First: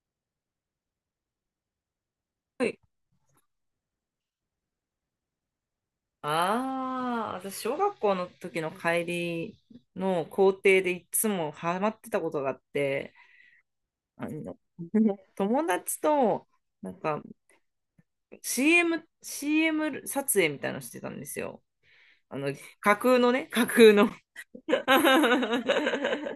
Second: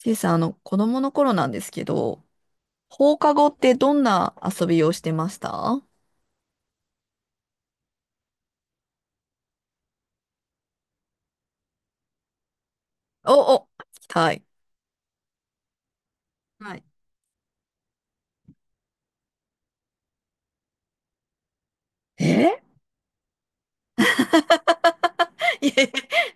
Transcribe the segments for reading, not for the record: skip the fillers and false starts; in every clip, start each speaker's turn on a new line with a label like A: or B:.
A: ちいさん、子供の頃なんですけど、
B: い。
A: 放課後ってどんな遊びをしてました？
B: ああ、私、小学校の時の帰りの校庭でいつもハマってたことがあって、
A: お、お、聞き
B: あ
A: たい。
B: の 友達と、
A: はい。
B: なんか CM 撮影みたいなのしてたんですよ。あの、
A: え
B: 架空のね、架空の 確
A: いえ、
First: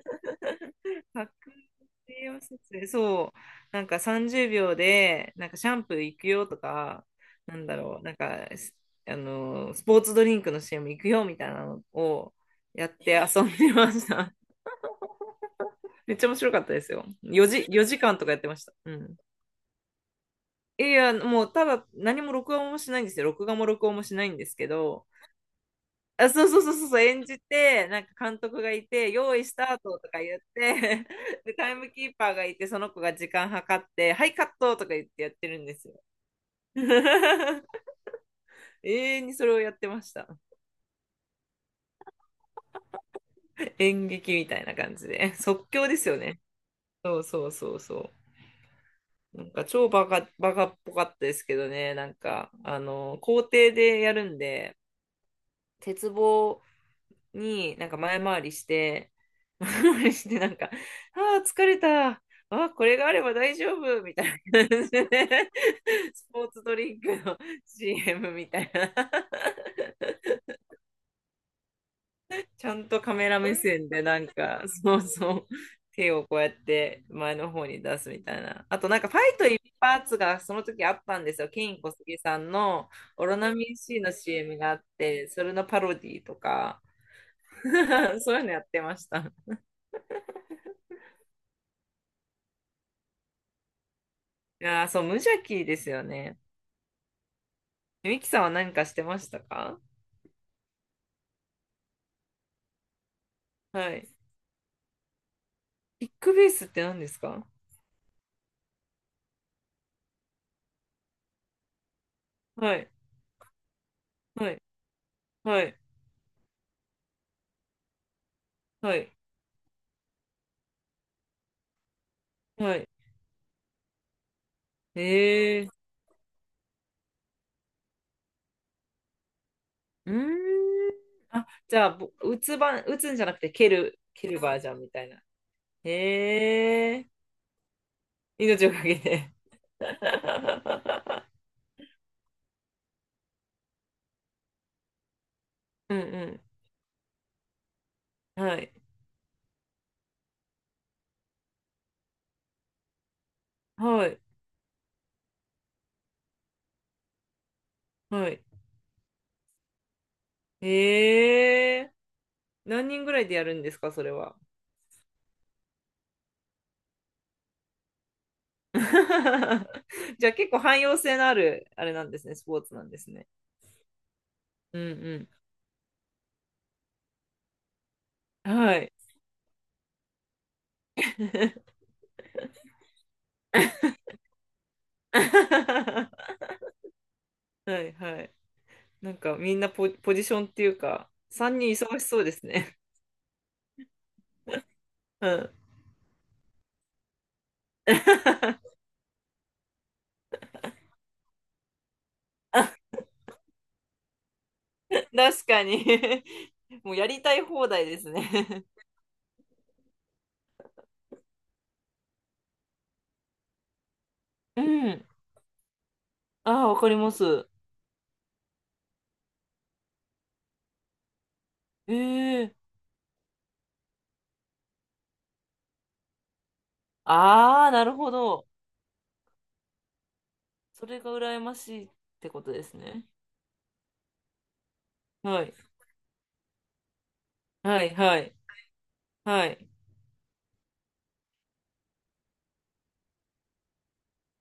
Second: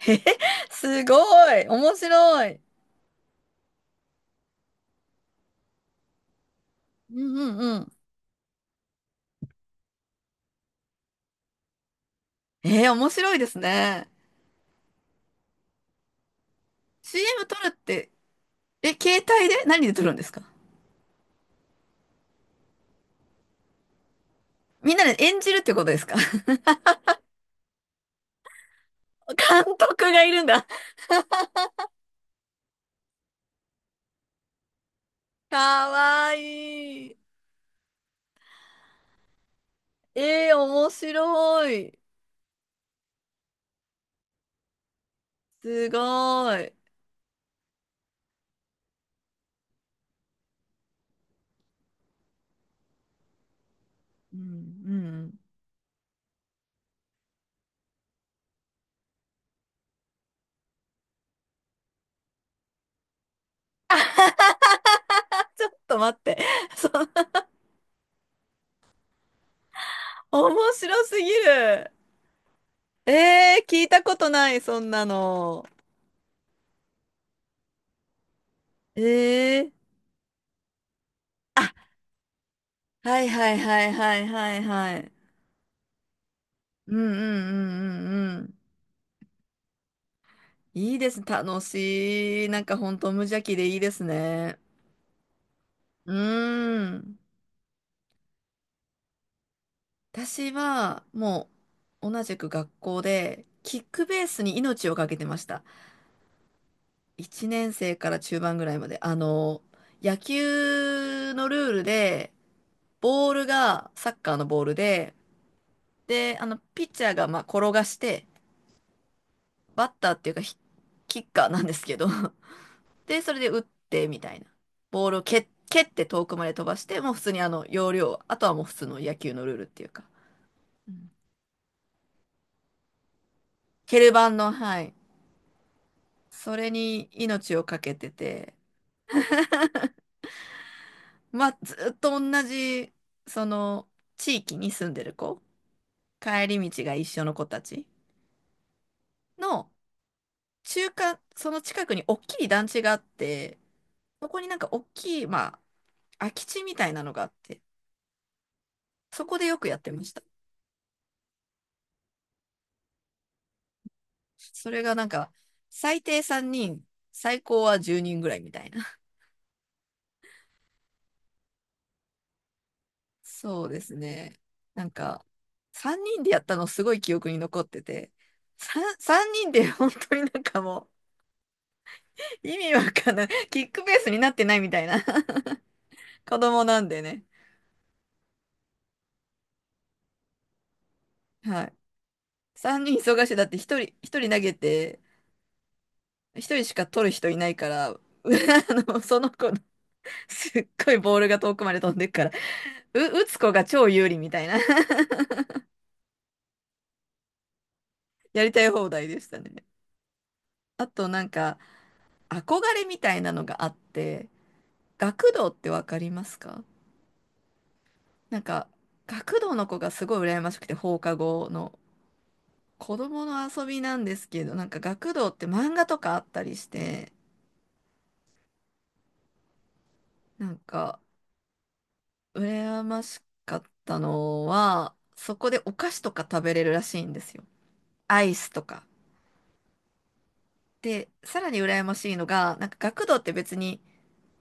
A: えすごい、面
B: 定を
A: 白い。
B: 説明、そう、なんか30秒で、なんかシャンプー行くよとか、
A: うんう
B: な
A: ん
B: ん
A: う
B: だ
A: ん。
B: ろう、なんか、あの、スポーツドリンクの c も行くよみたいなのを
A: え
B: やっ
A: ー、面
B: て
A: 白い
B: 遊
A: で
B: ん
A: す
B: でまし
A: ね。
B: た。めっちゃ面白かったですよ。
A: CM
B: 4
A: 撮
B: 時、
A: るっ
B: 4
A: て、
B: 時間とかやってました。
A: え、
B: うん。
A: 携帯で何で撮るんですか？
B: いや、もうただ何も録音もしないんですよ。録画も録音もしないんですけ
A: みんな
B: ど、
A: で演じるってことですか？
B: あ、そう そうそうそうそう、演じて、なんか監督がいて、用意ス
A: 監
B: ター
A: 督
B: トとか
A: がい
B: 言っ
A: るんだ。
B: て、で、タイムキーパーがいて、その子が時間計って、はい、カットとか言ってやって
A: か
B: るんですよ。
A: わいい。
B: 永遠にそれをやってました。
A: えー、面白い。
B: 演劇みたいな感じで。即興
A: す
B: で
A: ご
B: すよね。
A: い。
B: そうそうそうそう。なんか超バカ、バカっぽかったですけどね、なんか、あの、校庭でやる
A: う
B: ん
A: ん
B: で、
A: うん。
B: 鉄棒になんか前回りして、前回りしてなんか、ああ、疲れた。ああ、これがあれば大丈夫みたいな感じで、
A: ちょっと待っ
B: ス
A: て。
B: ポーツド
A: そ
B: リン
A: の
B: クの CM みたいな。
A: 面白すぎる。
B: ちゃんとカメラ目
A: えー、聞い
B: 線
A: た
B: で
A: こ
B: なん
A: とない、
B: か、
A: そん
B: そう
A: な
B: そう、
A: の。
B: 手をこうやって前の方に出すみたいな。あとなんかファイト
A: え
B: 一
A: ー、
B: 発がその時あったんですよ。ケ
A: あ、
B: イン小杉さんの
A: は
B: オ
A: い
B: ロ
A: は
B: ナ
A: い
B: ミン
A: はい
B: C の
A: はいは
B: CM
A: い
B: があっ
A: はい。
B: て、それのパロディとか、
A: うんうんうん うん
B: そう
A: う
B: いうの
A: ん。
B: やってました。
A: いいです。楽しい。なんか本当無邪気でいいですね。
B: いやー、そう、無邪気ですよ
A: う
B: ね。
A: ーん。
B: ミキさんは何かしてましたか？
A: 私はもう同じく学校でキッ
B: は
A: ク
B: い。
A: ベースに命をかけてました。
B: キックベースって何です
A: 1
B: か？
A: 年生から中盤ぐらいまで。野球のルールで、
B: はい、
A: ボールがサッカーの
B: は
A: ボ
B: い、
A: ールで、
B: はい、
A: で、ピッチャーがまあ転がして、
B: はい、
A: バッターっていうかキッカーなんですけど
B: はい。
A: で、それで打ってみたいな。ボールを
B: えー、
A: 蹴って遠くまで飛ばして、もう普通に要領、あとはもう普通の野球のルールっていうか、
B: うー
A: う
B: ん。
A: ん。
B: あ、じゃあ、ぼ打つ番、打つんじゃなくて蹴
A: 蹴
B: る、
A: る
B: 蹴
A: 版
B: る
A: の、
B: バージョ
A: は
B: ンみ
A: い、
B: たいな。
A: それ
B: へえ
A: に命をかけて
B: ー、
A: て、
B: 命をかけて。
A: まあ、ずっと同じ、その、地域に住んでる子、
B: うん
A: 帰り道が一緒の子たち
B: うん。はい、
A: の、中間、その近くに大きい団地があって、
B: はい、
A: そこになんか大きい、まあ、空き地みたいなのがあって、
B: はい。
A: そこでよくやってました。
B: へえー、何人ぐらいでやるんですか、それは。
A: それがなんか、最低3人、最高は10人ぐらいみたいな。
B: じゃあ結構汎用性のある、あれなんですね、スポーツなんですね。
A: そうですね。
B: う
A: なんか、
B: ん
A: 3人でやったのすごい記憶に残ってて、
B: うん。はい。
A: 3人で本当になんかもう、意味わかんない。キックベースになってないみたいな。
B: は
A: 子供なんでね。
B: いはい。なんかみんなポジションっていうか、3
A: は
B: 人
A: い。
B: 忙しそうですね。
A: 3人忙しい。だって1人投げて、
B: うん。
A: 1人しか取る人いないから、その子のすっごいボールが遠くまで飛んでっから打つ子が超有利みたいな
B: 確かに もうやりたい放題です
A: やりた
B: ね。
A: い放題でしたね。あとなんか憧れみたいなのがあって、
B: うん。
A: 学童ってわかりますか？
B: ああ、わかります。
A: なんか学童の子がすごい羨ましくて放課後の
B: ええ。
A: 子供の遊びなんですけど、なんか学童って漫画とかあったりして、
B: ああ、なるほど。
A: なん
B: そ
A: か
B: れが羨ましいってことです
A: 羨ま
B: ね。
A: しかったのは、そ
B: は
A: こ
B: い。
A: でお菓子とか食べれるらしいんですよ。
B: はい、は
A: ア
B: い、
A: イスとか。
B: はい。
A: で、さらに羨ましいのが、なんか学童って別に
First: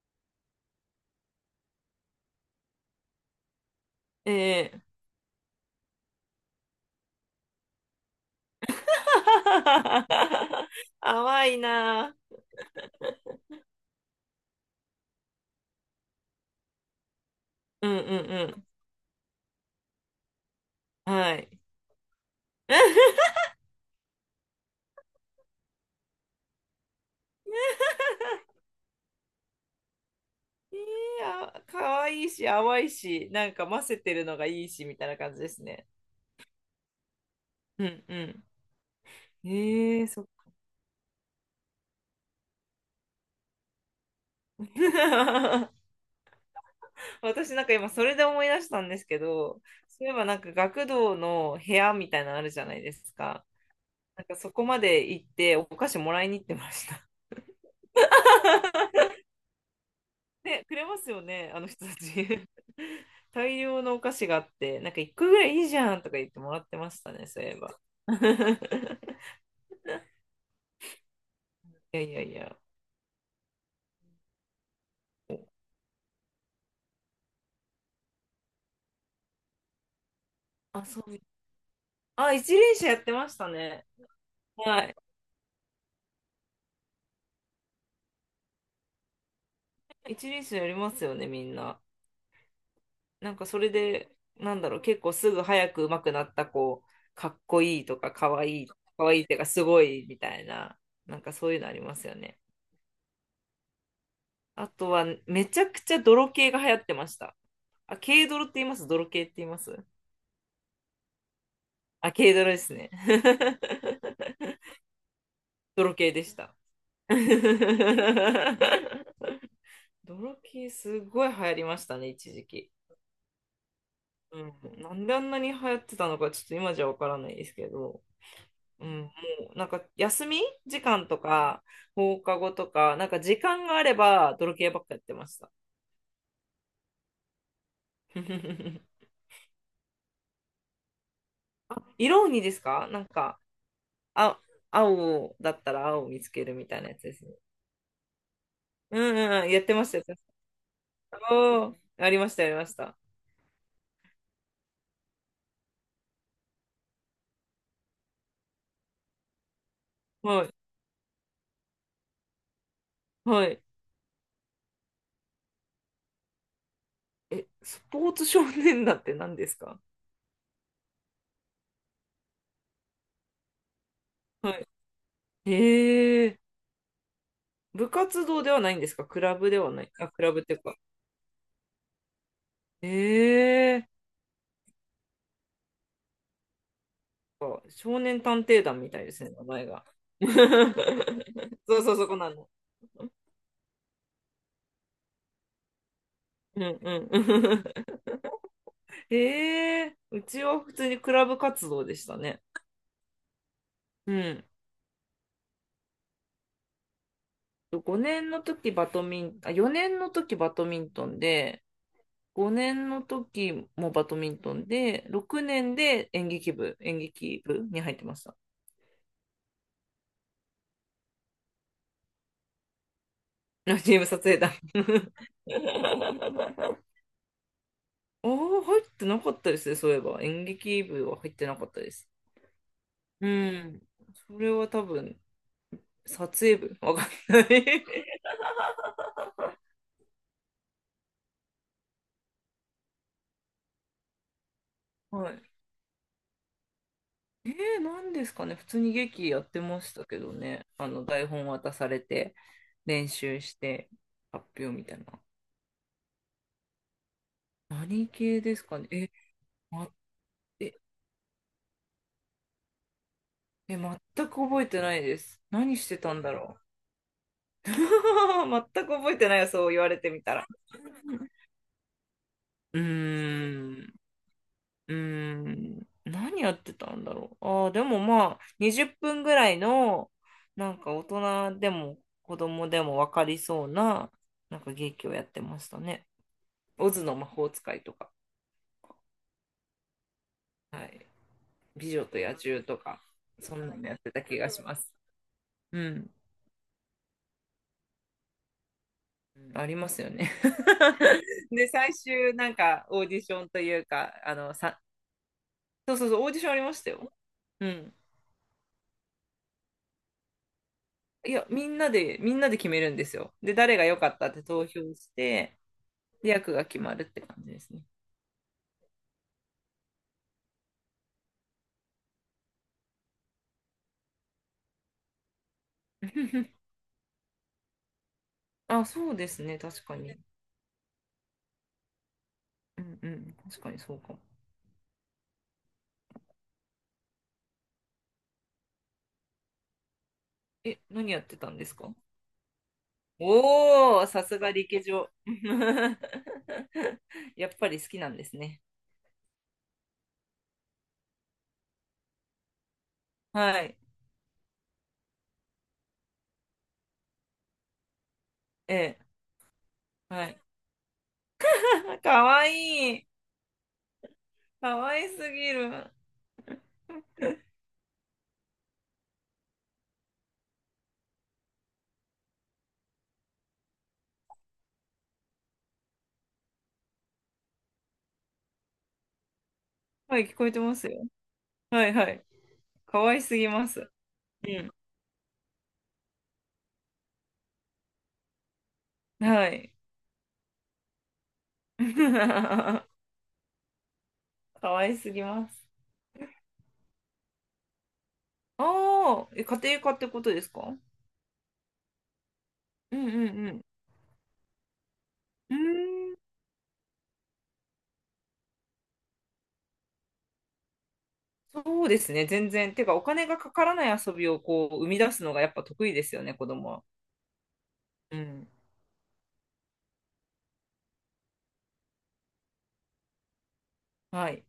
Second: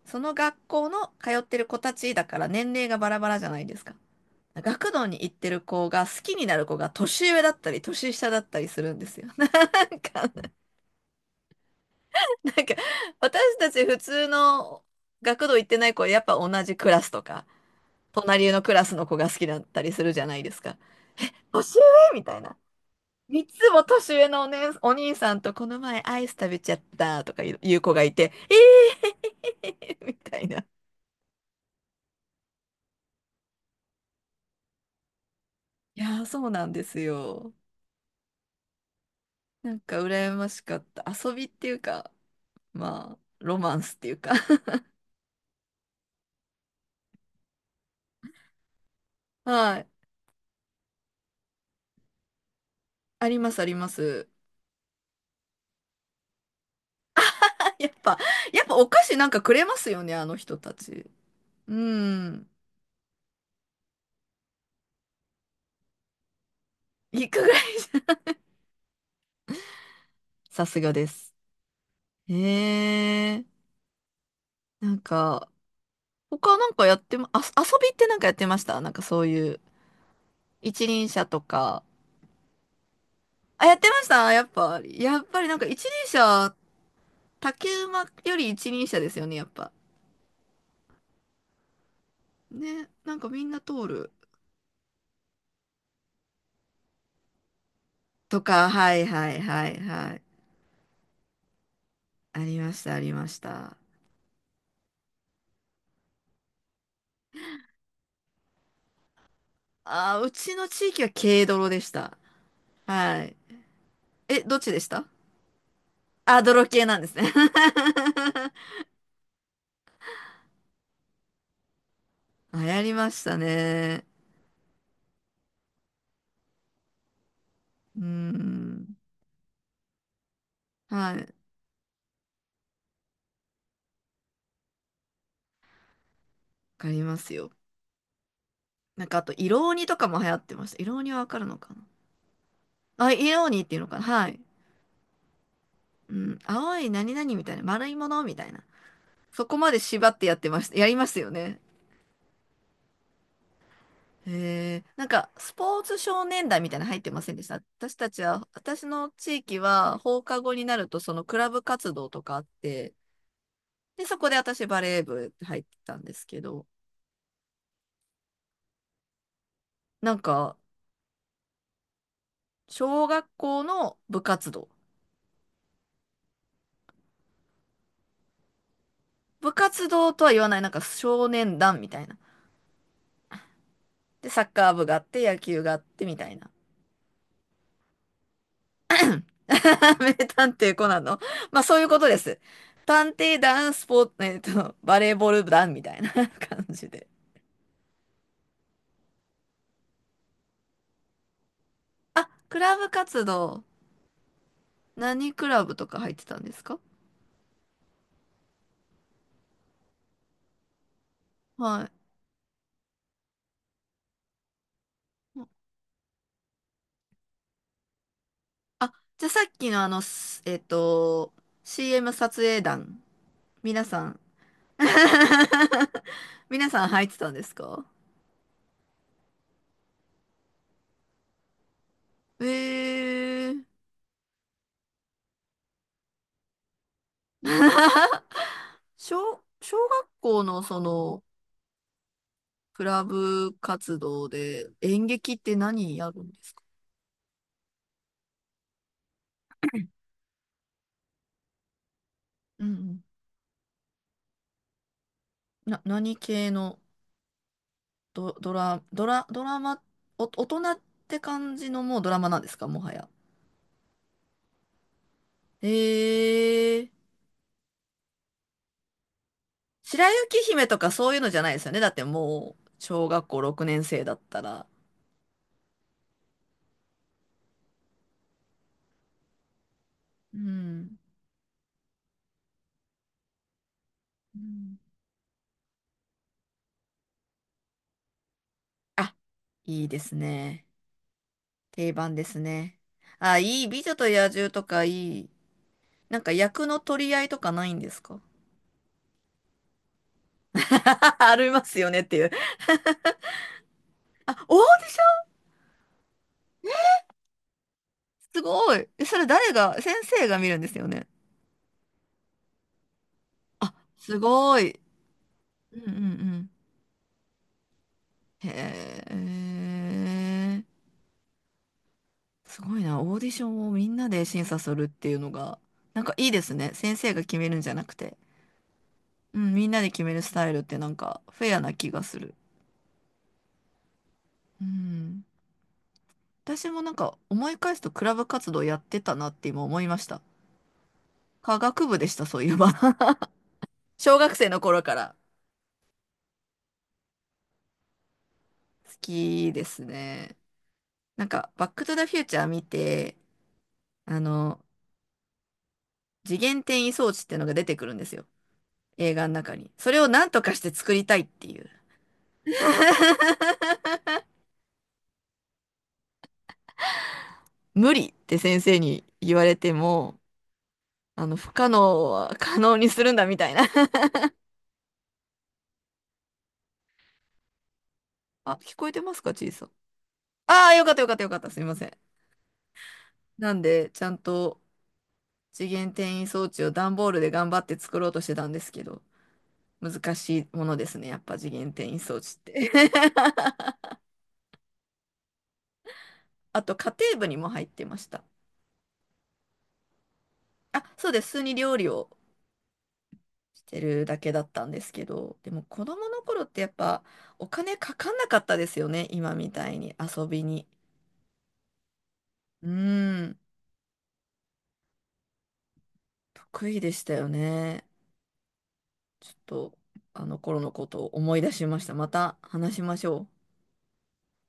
A: その学校の通ってる子たちだから年齢がバラバラじゃないですか。
B: ええ
A: 学童に行ってる子が好きになる子が年上だったり年下だったりするんですよ。か、
B: 淡いな。
A: なんか私たち普通の学童行ってない子はやっぱ同じクラスとか、
B: うんう
A: 隣の
B: ん
A: クラスの子が好きだったりするじゃないですか。
B: うん。はい。
A: 年上みたいな。三つも年上のね、お兄さんとこの前アイス食べちゃったとかいう子がいて、えー、みたいな。い
B: いや、可愛いし、淡いし、なんか混ぜてるのがいいし、みたいな感じですね。
A: やー、そうなんですよ。
B: うんうん。
A: なんか
B: ええ。そっ
A: 羨
B: か。
A: ましかった。遊びっていうか、まあ、ロマンスっていうか
B: 私なんか今それで思い出したんですけ ど、
A: はい。
B: そういえばなんか学童の部屋みたいなのあるじゃないです
A: あり
B: か。
A: ます、ありま
B: なん
A: す。
B: かそこまで行ってお菓子もらいに行ってました。
A: あ、やっぱお菓子なんかくれますよね、あの人
B: で、
A: た
B: くれま
A: ち。
B: すよね、あの
A: う
B: 人たち。
A: ん。
B: 大量のお菓子があって、なんか一個ぐらいいいじゃんとか言ってもらってましたね、
A: いく
B: そう
A: ぐ
B: いえ
A: らい
B: ば。
A: じゃ。さすがです。
B: いやいやいや。
A: へえ。なんか、他なんかやってま、あ、遊びってなんかやってました？なんかそういう、一
B: あ、そ
A: 輪
B: う。
A: 車とか。
B: あ、一輪車やってました
A: あ、やっ
B: ね。
A: てましたやっぱ、
B: はい。
A: やっぱりなんか一輪車、竹馬より一輪車ですよね、やっぱ。
B: 一輪車やりますよね、みんな。
A: ね、なんか
B: なん
A: み
B: か
A: ん
B: そ
A: な
B: れ
A: 通る。
B: で、なんだろう、結構すぐ早く上手くなった子、かっこいいとか、か
A: と
B: わいい、
A: か、
B: か
A: はい
B: わいいっ
A: は
B: ていう
A: い
B: か、す
A: はい
B: ごい
A: は
B: み
A: い。
B: たいな、なんかそういうのありますよね。
A: ありました、ありました。
B: あとは、めちゃくちゃ泥系が流行ってました。あ、軽泥って言います？泥系って言います？
A: あー、うちの地域は軽泥でし
B: あ、
A: た。
B: 軽ドラですね。
A: はい。え、どっちでした？
B: 泥系でし
A: あ、
B: た。
A: 泥系なんですね。
B: 泥系すごい流行りましたね、一時
A: 流
B: 期。
A: 行りましたね。
B: うん、なんであんなに流行ってたのか、ちょっと今じゃわからないですけ
A: う
B: ど、
A: ー
B: う
A: ん。
B: ん、もうなんか休み時間
A: は
B: と
A: い。わ
B: か放課後とか、なんか時間があれば泥系ばっかやってました。
A: かりますよ。なん かあと、色鬼とかも流行ってました。色鬼はわかるのか
B: 色鬼ですか？なん
A: なあ、
B: か、
A: 色鬼っていうのかな？はい。
B: あ、青だったら青を
A: う
B: 見つ
A: ん。
B: けるみ
A: 青
B: たい
A: い
B: なやつ
A: 何
B: ですね。
A: 々みたいな、丸いものみたいな。
B: うんうん
A: そ
B: うん、
A: こ
B: やっ
A: ま
B: て
A: で
B: まし
A: 縛
B: た
A: っ
B: よ。
A: てやってました。やりますよね。
B: おーありました、ありました。
A: へえ、なんか、スポーツ少年団みたいなの入ってませんでした？私たちは、私の地域は放課
B: はい
A: 後になると、そのクラブ活動とかあって、
B: はい。
A: で、そこで私バレー部入ってたんですけど、
B: え、スポーツ少年団って何ですか？
A: なんか、小学校の部活
B: は
A: 動。
B: い。へ部活動ではないんですか？クラブ
A: 部
B: ではな
A: 活
B: い。あ、
A: 動
B: ク
A: と
B: ラ
A: は
B: ブ
A: 言
B: っ
A: わ
B: てい
A: ない、
B: う
A: なん
B: か。
A: か少年団みたいな。
B: へえー。
A: で、サッカー部があって、野球があってみたいな。
B: あ、少年探偵団みたいですね、名前が。
A: 名探偵コナンの。ま あ、そ
B: そ
A: う
B: う
A: いう
B: そう、
A: こと
B: そこ
A: で
B: な
A: す。
B: の。
A: 探偵団、スポーツ、バレーボール団みたいな感
B: うん
A: じ
B: う
A: で。
B: ん。へうちは普通にクラブ活動でした
A: あ、
B: ね。
A: クラブ活動。
B: うん。
A: 何クラブとか入ってたんですか？
B: 5年の時バドミン、あ、4年の時バドミントンで、
A: は
B: 5年の時もバドミントンで、6
A: い。
B: 年で演劇部に入ってました。
A: あ、じゃあさっきのあの、すえっと、CM 撮影団。
B: あ、
A: 皆
B: チー
A: さ
B: ム撮
A: ん。
B: 影団。
A: 皆さん入ってたんですか？
B: ああ、入ってなかったですね、そういえば。演劇部は入ってなかったです。
A: え
B: う
A: ー。
B: ん。それは多分、撮影部わかんない
A: 小学校のクラブ活動で演
B: は
A: 劇って
B: い。
A: 何やるんですか？
B: えなんですかね。普通に劇やってましたけどね。台本渡されて、
A: うんうん。
B: 練習して、発表みたいな。
A: 何系の？
B: 何系ですかね。え、
A: ドラマ、
B: 待っ
A: 大人って感じのもうドラマなんですかもはや？
B: え、全く覚えてないです。何してたんだろ
A: ええ、
B: う。全く覚えてないよ、そう言われ
A: 白
B: てみた
A: 雪
B: ら。
A: 姫とかそういうのじゃないですよね。だってもう、
B: う
A: 小学校6
B: ー
A: 年
B: ん、
A: 生だったら。
B: うーん、何やってたんだろう。ああ、でもまあ、20分ぐらいの、
A: う
B: なんか
A: ん。
B: 大人でも子供でも分かりそうな、
A: う
B: なんか
A: ん
B: 劇をやってましたね。オズの魔法使いとか、
A: あ、いいですね。
B: はい。美
A: 定
B: 女
A: 番
B: と
A: で
B: 野
A: す
B: 獣
A: ね。
B: とか、
A: あ、
B: そ
A: いい。
B: んな
A: 美
B: のや
A: 女
B: っ
A: と
B: てた
A: 野
B: 気が
A: 獣
B: し
A: と
B: ま
A: か
B: す。
A: いい。
B: うん。
A: なんか役の取り合いとかないんですか？
B: うん、ありますよね。
A: あ りま
B: で、
A: すよ
B: 最
A: ねっていう。
B: 終、なんか、オーディションというか、
A: あ、オーディション、
B: そうそうそう、オーディションありましたよ。うん。
A: すごい。えそれ誰が、先生が見るんですよね。
B: いや、みんなで決めるんですよ。で、
A: あ、
B: 誰が良かっ
A: す
B: たって
A: ご
B: 投
A: い。
B: 票して、
A: うんうんう
B: で
A: ん。
B: 役が決まるって感じですね。
A: へえ。すごいな。オーディションをみんなで審査するっていうのが、なんかいいですね。先生が決めるんじゃなくて。
B: あ、そうで
A: う
B: す
A: ん、
B: ね、
A: みんな
B: 確
A: で
B: か
A: 決め
B: に。
A: るスタイルってなんかフェアな気がする。
B: うんうん、確かにそうかも。
A: うん。私もなんか思い返すとクラブ活動やってたなって今思いました。
B: え、何やってたん
A: 科
B: です
A: 学
B: か？
A: 部でした、そういえば。
B: おー、
A: 小
B: さ
A: 学
B: す
A: 生
B: が
A: の
B: リケ
A: 頃
B: ジ
A: か
B: ョ。
A: ら
B: やっぱり好きなんですね。
A: 好きですね。なんか、バックトゥザフューチャー見て、
B: はい。
A: あの、次元転移装置ってのが出てくるんですよ。
B: ええ、
A: 映画の中に。それをな
B: は
A: んと
B: い。
A: かして作りたいっていう。
B: かわいい。かわいすぎる。
A: 無理って先生に言われても、不可能は可能にするんだみたいな あ、聞こえてますか、ちいさん？
B: はい、聞こえて
A: ああ、
B: ま
A: よ
B: す
A: かった
B: よ。
A: よかったよかった。すみませ
B: は
A: ん。
B: いはい。かわいすぎ
A: なん
B: ま
A: で、
B: す。
A: ちゃん
B: う
A: と
B: ん。
A: 次元転移装置を段ボールで頑張って作ろうとしてたんですけど、
B: はい。
A: 難しいものですね。やっぱ次元転移装置って
B: かわいすぎます。
A: あと、家庭部にも入ってました。
B: ああ、え、家庭科ってことですか？
A: あ、そうです。普通に料理を
B: うんうんう
A: し
B: ん。
A: てるだけだったんですけど、で
B: うー
A: も子供
B: ん、
A: の頃ってやっぱお金かかんなかったですよね。今みたいに遊びに。
B: そうですね、全
A: う
B: 然。てか、お
A: ー
B: 金が
A: ん。
B: かからない遊びをこう生み出すのがやっぱ得意ですよね、子
A: 得
B: 供
A: 意
B: は。
A: でしたよね。
B: うん。
A: ちょっと、あの頃のことを思い出しました。また話しましょう。
B: はい。